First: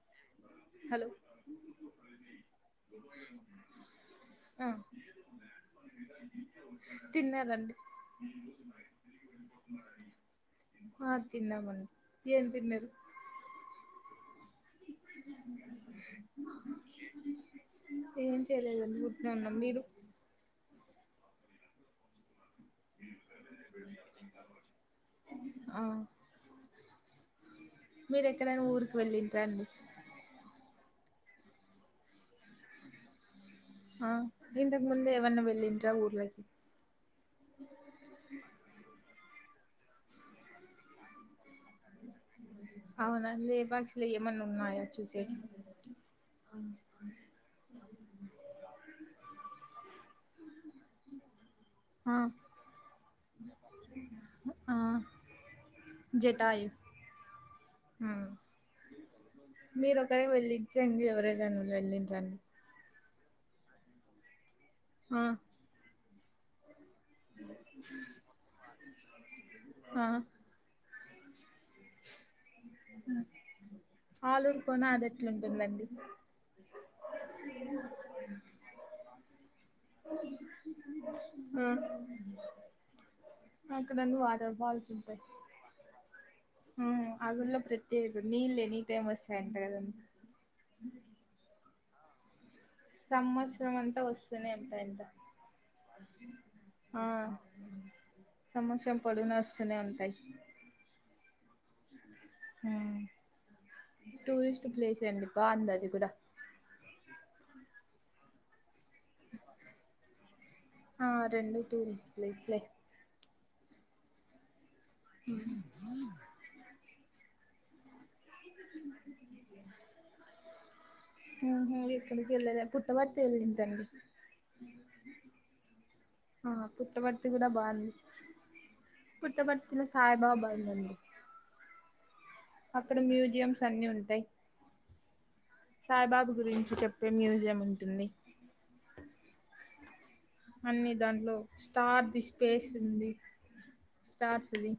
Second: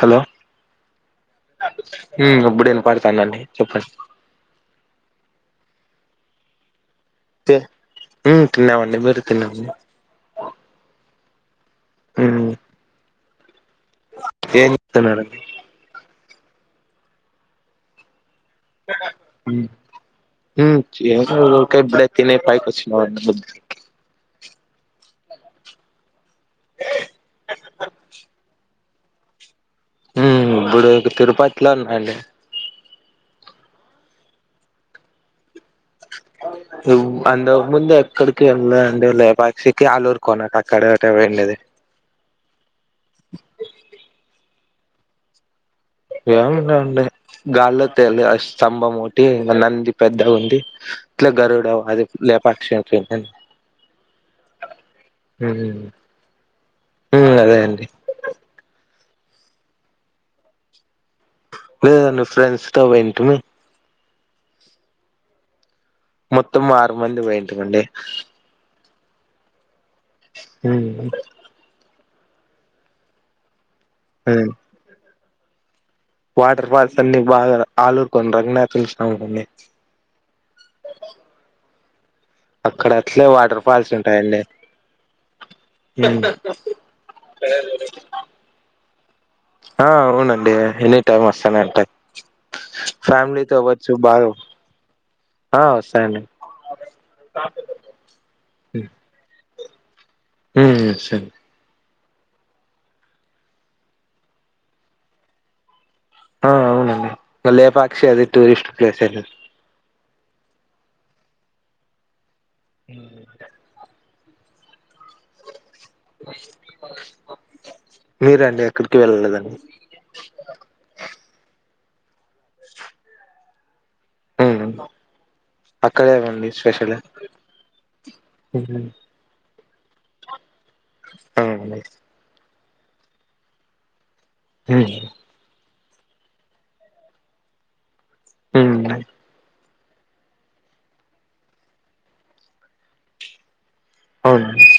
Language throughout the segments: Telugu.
హలో హలో ఇప్పుడు నేను పాడతానండి చెప్పండి ఆ [inaudible] తిన్నారండి తిన్నావండి మీరు తిన్నామండి తన్నందంది హ్మ్ ఏను తిన్నరు ఏం చెస్తా మేడం ఏ చేలేదుం చంటున్నా ఉన్నా మీరు ఏ తిన పకిచ్చ ఆ మీర ఎక్కడైనా ఊరికి వెళ్ళింట రండి ఇప్పుడు తిరుపతిలో ఉన్నాండి ఆ ఇందకు్ ముందే ఎవన్నా వెళ్ళింది అంతకు ముందు ఎక్కడికి వెళ్ళండి లేపా శకి అలురుకోనా కక్కడట వండది అవునండి ఏపాక్షలు ఏమన్నా ఉన్నాయా చూసే ఏముండ ఉ గాల్లో తెలి స్తంభం ఒకటి నంది పెద్ద ఉంది ఇల గర అది ఆ లేపాక్షం ఆ జటాయు అదే అండి ఉమ్ మీరు ఒకరే వెళ్ళించండి ఎవరైనా లేదండి వెళ్ళించండి ఫ్రెండ్స్తోంటి తుమ హ మొత్తం వ మంది పోయంటి అండి ఆ హ హ ఆళరుకోన్నా అద ఎట్లు ఉంటుందండి వాటర్ఫాల్స్ అన్ని బ ఆలూరు కొ రంగణ సాభనే ఆ అక్కడ అట్లే వాటర్ ఫాల్స్ అక్కడన్ని ఉంటాయండి వాటర్ ఫాల్స్ ఉంటాయి హ్మ్. అగుల్లో ప్రత్యేకత నీళ్ లే నీ టేమస్ా ఎంటదం ఆ అవునండి ఎనీ టైమ్ వస్తానే ఉంటాయి ఫ్యామిలీతో సంవత్సరం అవ్వచ్చు అంతా బాగా వస్తునే ఎంత ఎంత ఆ వస్తాయండి ఆ సమషం పడు బస్నే ఉంటాయి సరే టూరిస్ట్ ప్లేస్ ఎ అది బాగుంది అది కూడా ఆ అవునండి లేపాక్షి అది టూరిస్ట్ ప్లేస్ అండి ఆ రెండు టూరిస్ట్ ప్లేస్ [unintelligible] [unintelligible] మీరండి ఎక్కడికి వెళ్ళలేద అండి హ ఎక్కడికి వెళ్ళలా పుట్టబర్త వెళ్ళింటి అండి ఆ ఆ పుట్టబర్తి కూడా బాగుంది పుట్టబర్తి సాయిబాబ ది అవున అండి అక్కడ మ్యూజియంమ్స్ అన్ని ఉంటాయి హ సాయిబాబు గురించి చెప్పే మ్యూజియం ఉంటుంది హ అన్ని దాంట్లో స్టార్ ది స్పేస్ ఉంది స్టార్స్ అవునండి ది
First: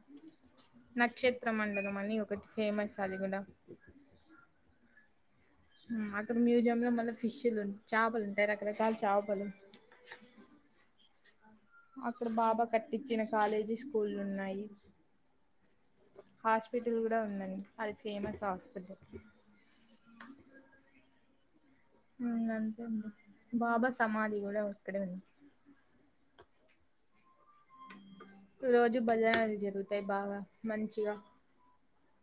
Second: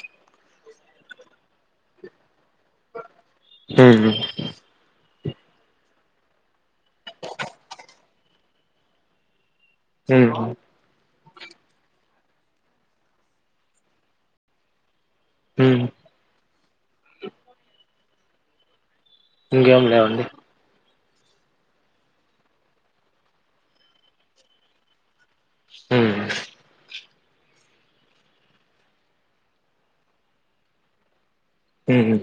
నక్షత్ర మండలం మని ఒక ఒకటి ఫేమస్ అది కూడా ఉమ్ అక్కడ మ్యూజి యం లో మల్లా ఫిష్లు చేపలు అంటేరకర కాలచాపలు హ అక్కడ బాబా కట్టించిన కాలేజీ స్కూల్ ఉన్నాయి హ్మ్ హాస్పిటల్ కూడా ఉందండి అది ఫేమస్ హాస్పిటల్ ఇంకేం లేవండి బాబా సమాధి కూడా అక్కడే ఉంది హ్మ్ రోజూ భజనలవి జరుగుతాయి బాగా మంచిగా హ్మ్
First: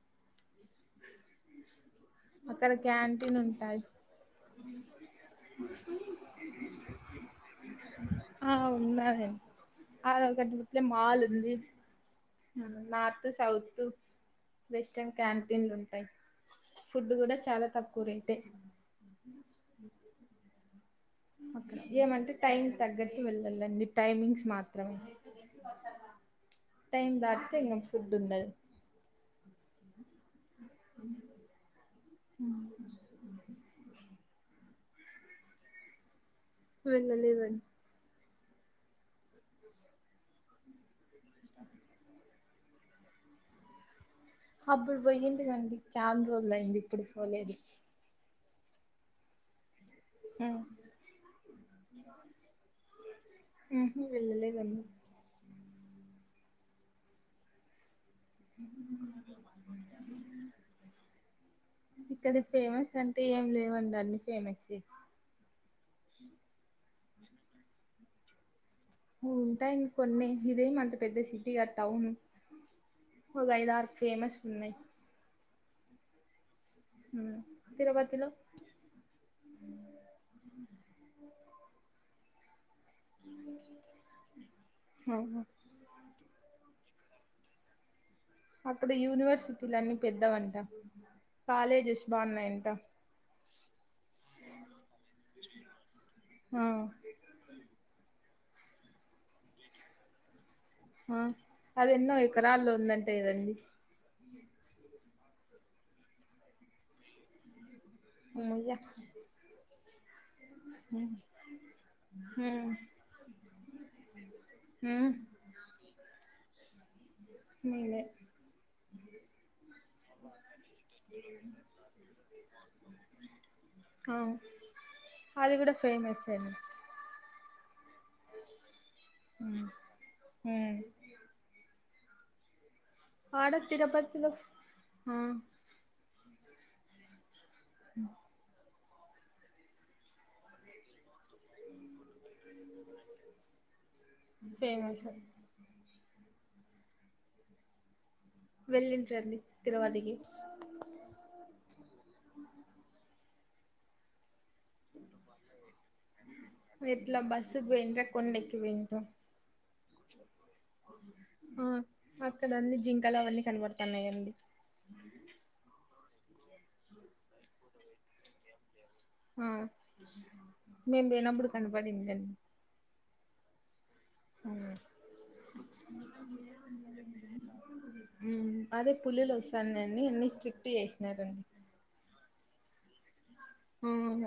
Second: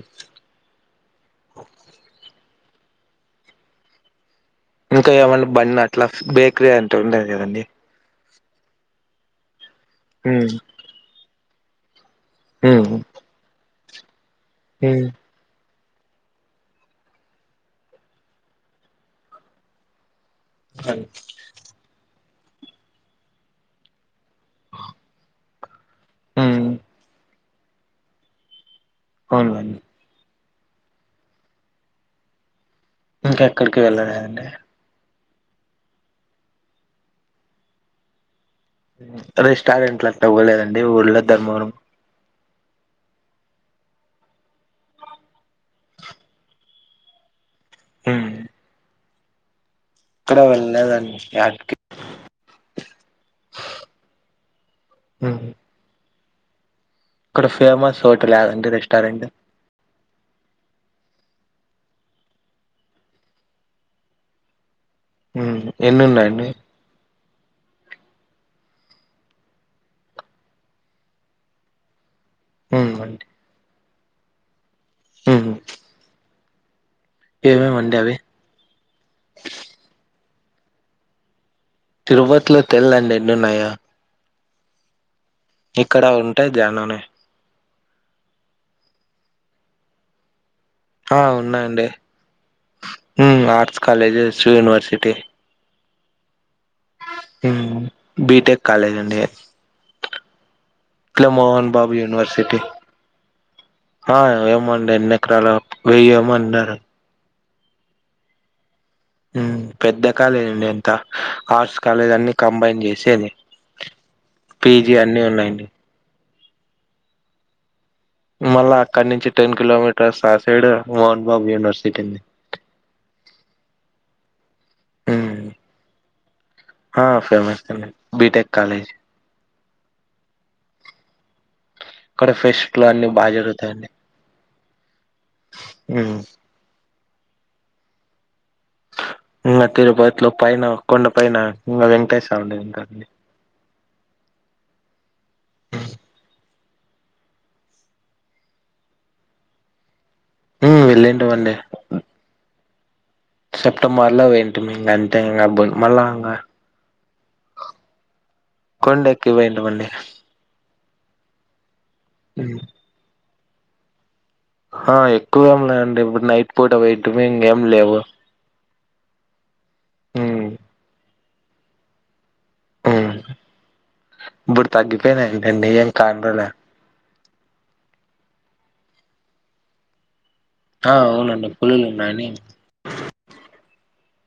అక్కడ క్యాంటీన్ ఉంటాయి ఇంకా ఏమన్నా బన్ అట్లా బేకరీ అంటే ఉండేది కదండి ఆ ఉన్నాయి హ్మ్ [unintelligible] మాల్ ఉంది హ్మ్ నార్తు సౌతు హ్మ్ వెస్టర్న్ క్యాంటీన్లు ఉం ఫుడ్ కూడా చాలా తక్కువ రేట్ ఎ సర అక్కడ ఏమంటే టైం తగ్గట్కి వెళ్ళాలండి టైమింగ్స్ మాత్రమే హ్మ్ టైం బాడ్ [inaudible] అవును మేడం ఇంకా ఎక్కడికి వెళ్ళలేదండి వెళ్ళ లేవండి రెస్టారెంట్ అంతవ్వలేదండి ఊర్లో ధర్మవరం అప్పుడు పోయ్యంటి కండి చాలా రోజులు అయింది ఇప్పుడు పోలేదు హ్మ్ ఎక్కడ వెళ్ళలేదండి యాటికి హ్మ్ [inaudible] ఇక్కడ ఫేమస్ [unintelligible] లేవండి రెస్టారెంట్ ఇక్కడ ఫేమస్ అంటే ఏం లేవండి అన్ని ఫేమస్సే హ్మ్ ఎన్ని ఉన్నాయండి ఉంటాయండి కొన్ని ఇదేమంత పెద్ద సిటీగాదు టౌను హ్మ్ అండి ఫేమస్ ఉన్నాయి ఊహూ తిరుపతిలో అ తిరుపతిలో తెల్దండి ఎన్నిఉన్నాయో హ్మ్ ఇక్కడ ఉంటాయి ధ్యాననే అక్కడ యూనివర్సిటీలన్నీ పెద్దవంట ఆ ఉన్నాయండి కాలేజెస్ బాగున్నాయంట హ్మ్ ఆర్ట్స్ కాలేజెస్ యూనివర్సిటీ ఆ హ్మ్మ్ బీటెక్ కాలేజ్ అండి ఆ ఇట్లా మోహన్ అది బాబు ఎన్నో యూనివర్సిటీ ఎకరాల్లో ఉందంటే కదండి ఆ ఏమండి ఎన్నిెకరాలు వెయ్యేమ అన్నారు మ్యా ఉమ్ పెద్ద పాలేదండి ఎంత ఉమ్ ఆర్ట్స్ కాలేజ్ అన్ని ఉమ్ కంబైన్ చేసేది పీజీ ఉమ్ అన్ని ఉన్నాయండి మీరే మళ్ళా అక్కడి నుంచి టెన్ కిలోమీటర్స్ ఆ సైడ్ మోహన్ బాబు యూనివర్సిటీంది ఆ అది కూడా ఫేమసే అండి ఫేమస్ అండి బిటెక్ కాలేజ్ హ్మ్మ్ కడ ఫ్రెష్ ఇట్లు అన్నిీ బాగా జరుగుతాయిడి తిరుపతిలో ఆ హ్మ్మ్ ఇకా తిరుపతిలో పైన కొండ పైన ఇ వెంకటేశ చౌండే ఉంటండి ఫేమస్ వెళ్ళంటారండి తిరువాతికి ఉ వెళ్ళింటివండి సెప్టెంబర్ లో వండి అంత మళ్ళ ఎట్లా బస్సుకు పోయిండ్రా కొండెక్కి పోయిండ్రా కొండకి వంట వంటడి ఆ అక్కనన్న జింకాలవన్న కనబడుతున్నాయి అడి ఆ ఎక్కువేమిన్నాయంండి ఇప్పుడు నయిట్పోర్ట్ అవయిటుమి ఎం లేవా ఆ మేము డు కనిబడిండి ఆ ఉమ్ ఇప్పుడు తగ్గిపోయినాడి ఏం కానలే అదే పులిలు వస్తానున్ని ఎన్ని స్ ఆ అవునండి పులులు ఉన్నాయని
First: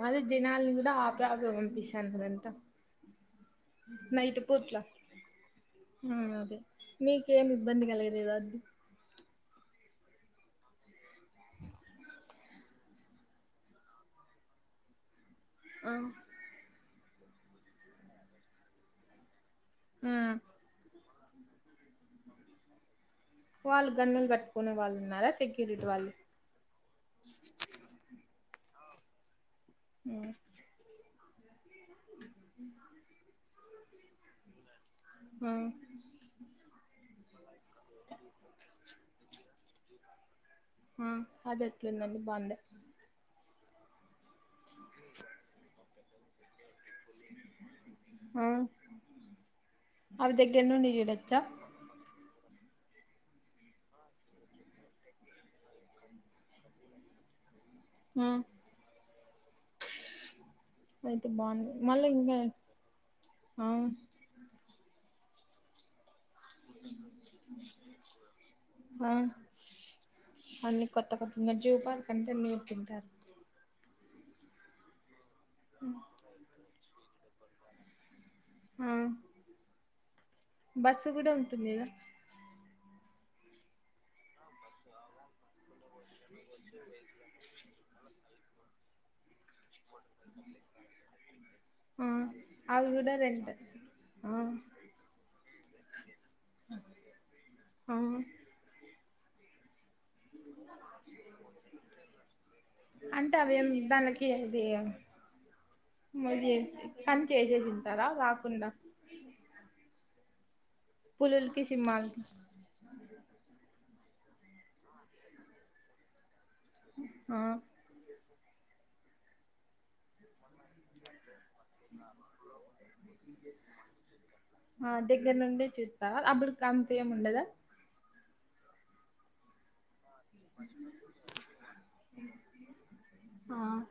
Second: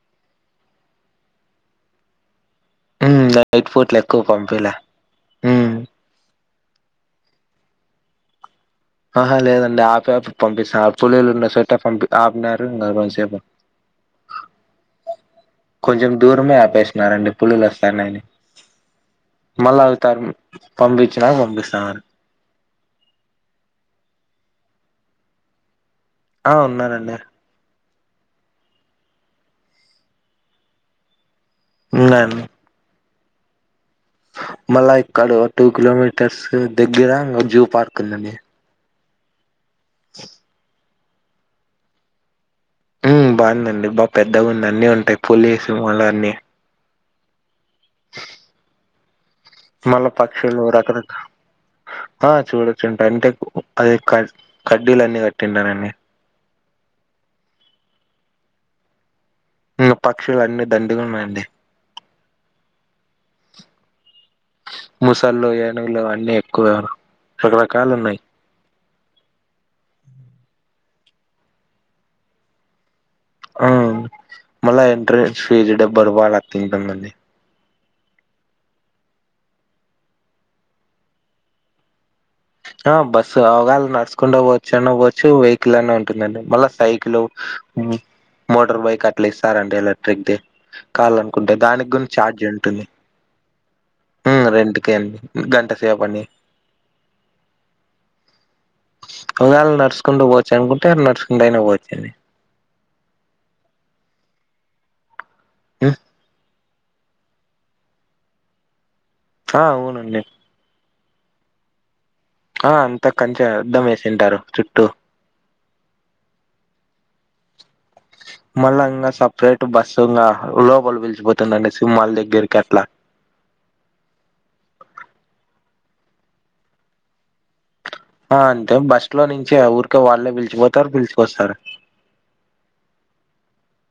అదే జనాాలని కూడా ఆపే ఆపే పంపిస్తానుదంతా నైట్ పూట్లు ఎక్కువ పంపీలా ఉమ్ అదే మీకేమి ఇబ్బంది కలగలేదా అది ఆహా లేదండి ఆపే ఆపి పంపిస్తాను పులీలు ఉన్న సోట పంపి ఆ పినారు ఇం కొసేపు ఆ కొంచెం దూరమే ఆపేష్ న్నారండి పుల్లులు వస్తన యండి మళ్ళ ఆ అరితారం పంపి చానా పంపిస్తా ఆరు వాళ్ళు గన్నులు పెట్టుకునే వాళ్ళు ఉన్నా సెక్యూరిటీ వాళ్ళు ఆ ఉన్నారండి అ ఉంద అన్ని స మళ్ళా ఇక్కడ ఆ టూ కిలోమీటర్స్ దగ్గర పార్కులనే ఇనో అడిబుల్ ఆ అదే ఎట్ల ఉందండి బావుందా ఉమ్ బాగుందండి బా పెద్దగా ఉంది అన్ని ఉంటాయి పోులీసు వాళ్ల అన్నిీ ఇన్ అడి బుల్ హా మళ పక్షిలు రకరక చూడొచ్చా ఆ చూడొచ్చుంట అంటే అది క కడ్డీలు అన్నిీ కట్టింటారండి హా డి పక్షులు అన్ని దండుగ అయితే ఉన్నాయండి బాగుంది మళ్ళీ ఇంకా ఆవు ముసళ్ళు ఏనుగులు అన్ని న్ని ఎక్కువ రకరకాలు ఉన్నాయి ఆ అన్ని కొత్త కొత్తగా జూపాల కంటే ఎన్ని తింటారు ఆ మళ ఎంటరే షేర్డ బర్వాళ తేట అన్నది అ బస్సు కూడా ఉంటుంది గ ఆ బస్సు అవేళ నడుస్కోంట పోవచ్చు అన పోవచ్చు వెయికల్ అన్న ఉంట్ అంటుందండి మళ్ళా సైకిలు అ మోటర్ బయిక్ అట్ల ఇస్తా రండి ఏదైనా రేక్ దే కావాలనుకుంటే దానికి గుం ఆ ఛార్ జ్ ఉంటుంది అవి కూడా రెంట్ రెంతకే అండి గంట సేప్ అండి హా ఉయాలనర్స్ కుండ పోవచ్చు అనుకుంటే నర్స్ కుంట అయినా పోవచ్చ [unintelligible] మరి కానీ చేసే తింటారా రాకుండా ఆ అవునండి పులల్కి సింహాల్కి ఆ అంత కంచ దమస్త సెంటారు చుట్టూ హా మళ్ళా ఇంకా సపరేట్ బస్సు ఇంగ లోపల పిలిచిపోతు సింహళ దగ్గరకి అట్లా ఆ దగ్గర నుండి చూస్తారా అప్పుడు అంత ఏం వుండదా ఆ అంతే బస్సులో నుంచె ఊరికే వాళ్ళే పిలిచిపోతారు పిలిచుకొస్తారు హుమ్మ్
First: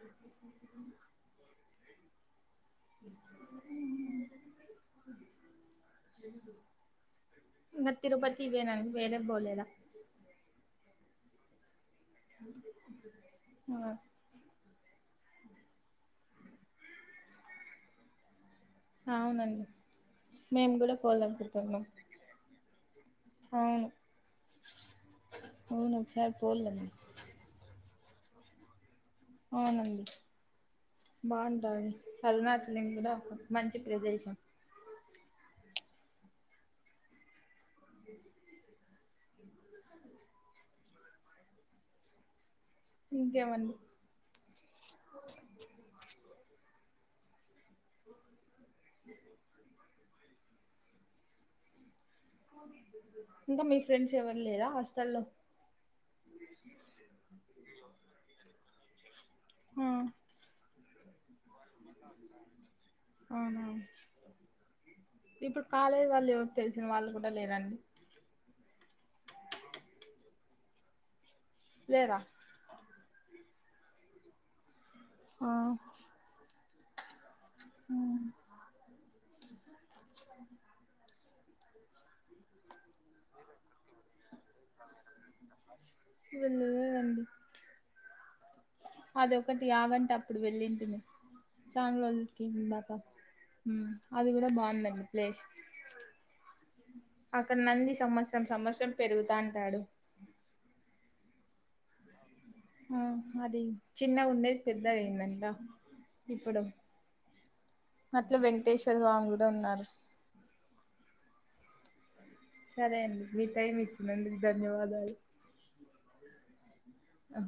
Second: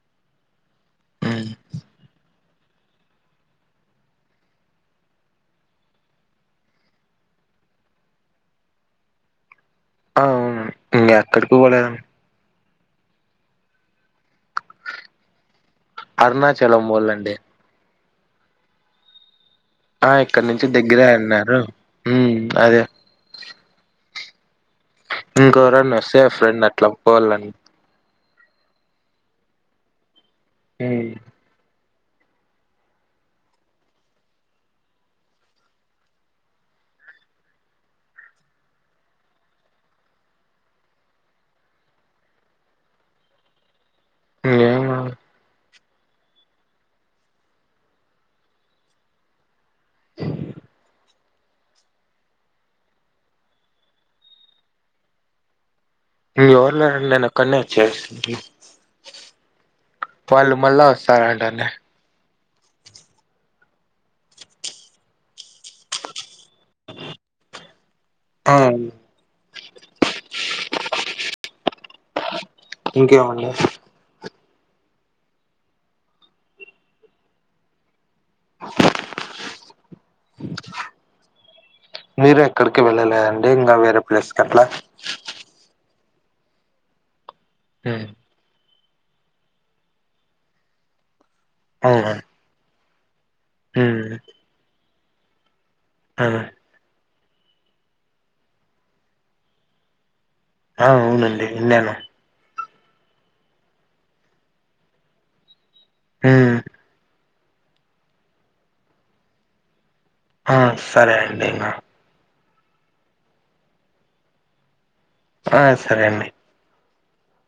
ఇంక తిరుపతి పొయినాక వేరే పోలేదా అ ఇంకా ఎక్కడికి పోలేదండి ఆ అరుణాచలం పోవాలాండి అవునండి ఆ ఇక్కడ నుంచి మేము కూడా దగ్గరే అన్నారు పోవాలనుకుంటున్నాం మ్... అదే అవును మ్ అవును ఇంకొవారున్న వేస్తే ఒకసారి ఫ్రెండ్ పోలేము అట్ల పోవాలండి అవునండి ఉమ్ బావుంటాది హల్మాట్లిం కూడా ఒక మంచి ప్రదేశం [inaudible] ఇంకేమండి ఏంలేదు ఇంక మీ ఫ్రెండ్స్ ఎవరు లేదా హాస్టల్లో ఎవరంలేరాండి నేను ఒక్కనే వచ్చే ఆ వాళ్ళు మళ్లీ వస్ ఆట అండి అవునా ఇప్పుడు కాలేజ్ వాళ్ళు తెలిసిన వాళ్ళు కూడా లేరాండి ఆ లేేరా ఇంకేమండి ఆమ్. మ్ మీరు ఎక్కడికి వెళ్ళలేద అండి? ఇంకా వేరే ప్లేస్ కట్లా? వెళ్లలేదండి. మ్ అది ఒకటి, యాగంటి అప్పుడు వెళ్ళింటిమి. చాన అవునా రోజుల్కి, ఇందాక మ్, ఉమ్ అది గూడ బావుందండి. ప్లేస్ ఆ అక్కడ నంది సంమత్సరం సంమత్సరం పెరుగుతాంటడు. ఆ, అవునండి విన్నాను. ఆ అది, చిన్నగుండేది పెద్దగయిందంట. ఉమ్ ఇప్పుడు అట్ల, వెంకటేశ్వర స్వామి కూడ ఉన్నారు. ఆ, సరే అండి ఇంగా. సరే అండి, మీ టైమ్ ఇచ్చినందుకు ధన్యవాదాలు. ఆ, సరే అండి. ఆ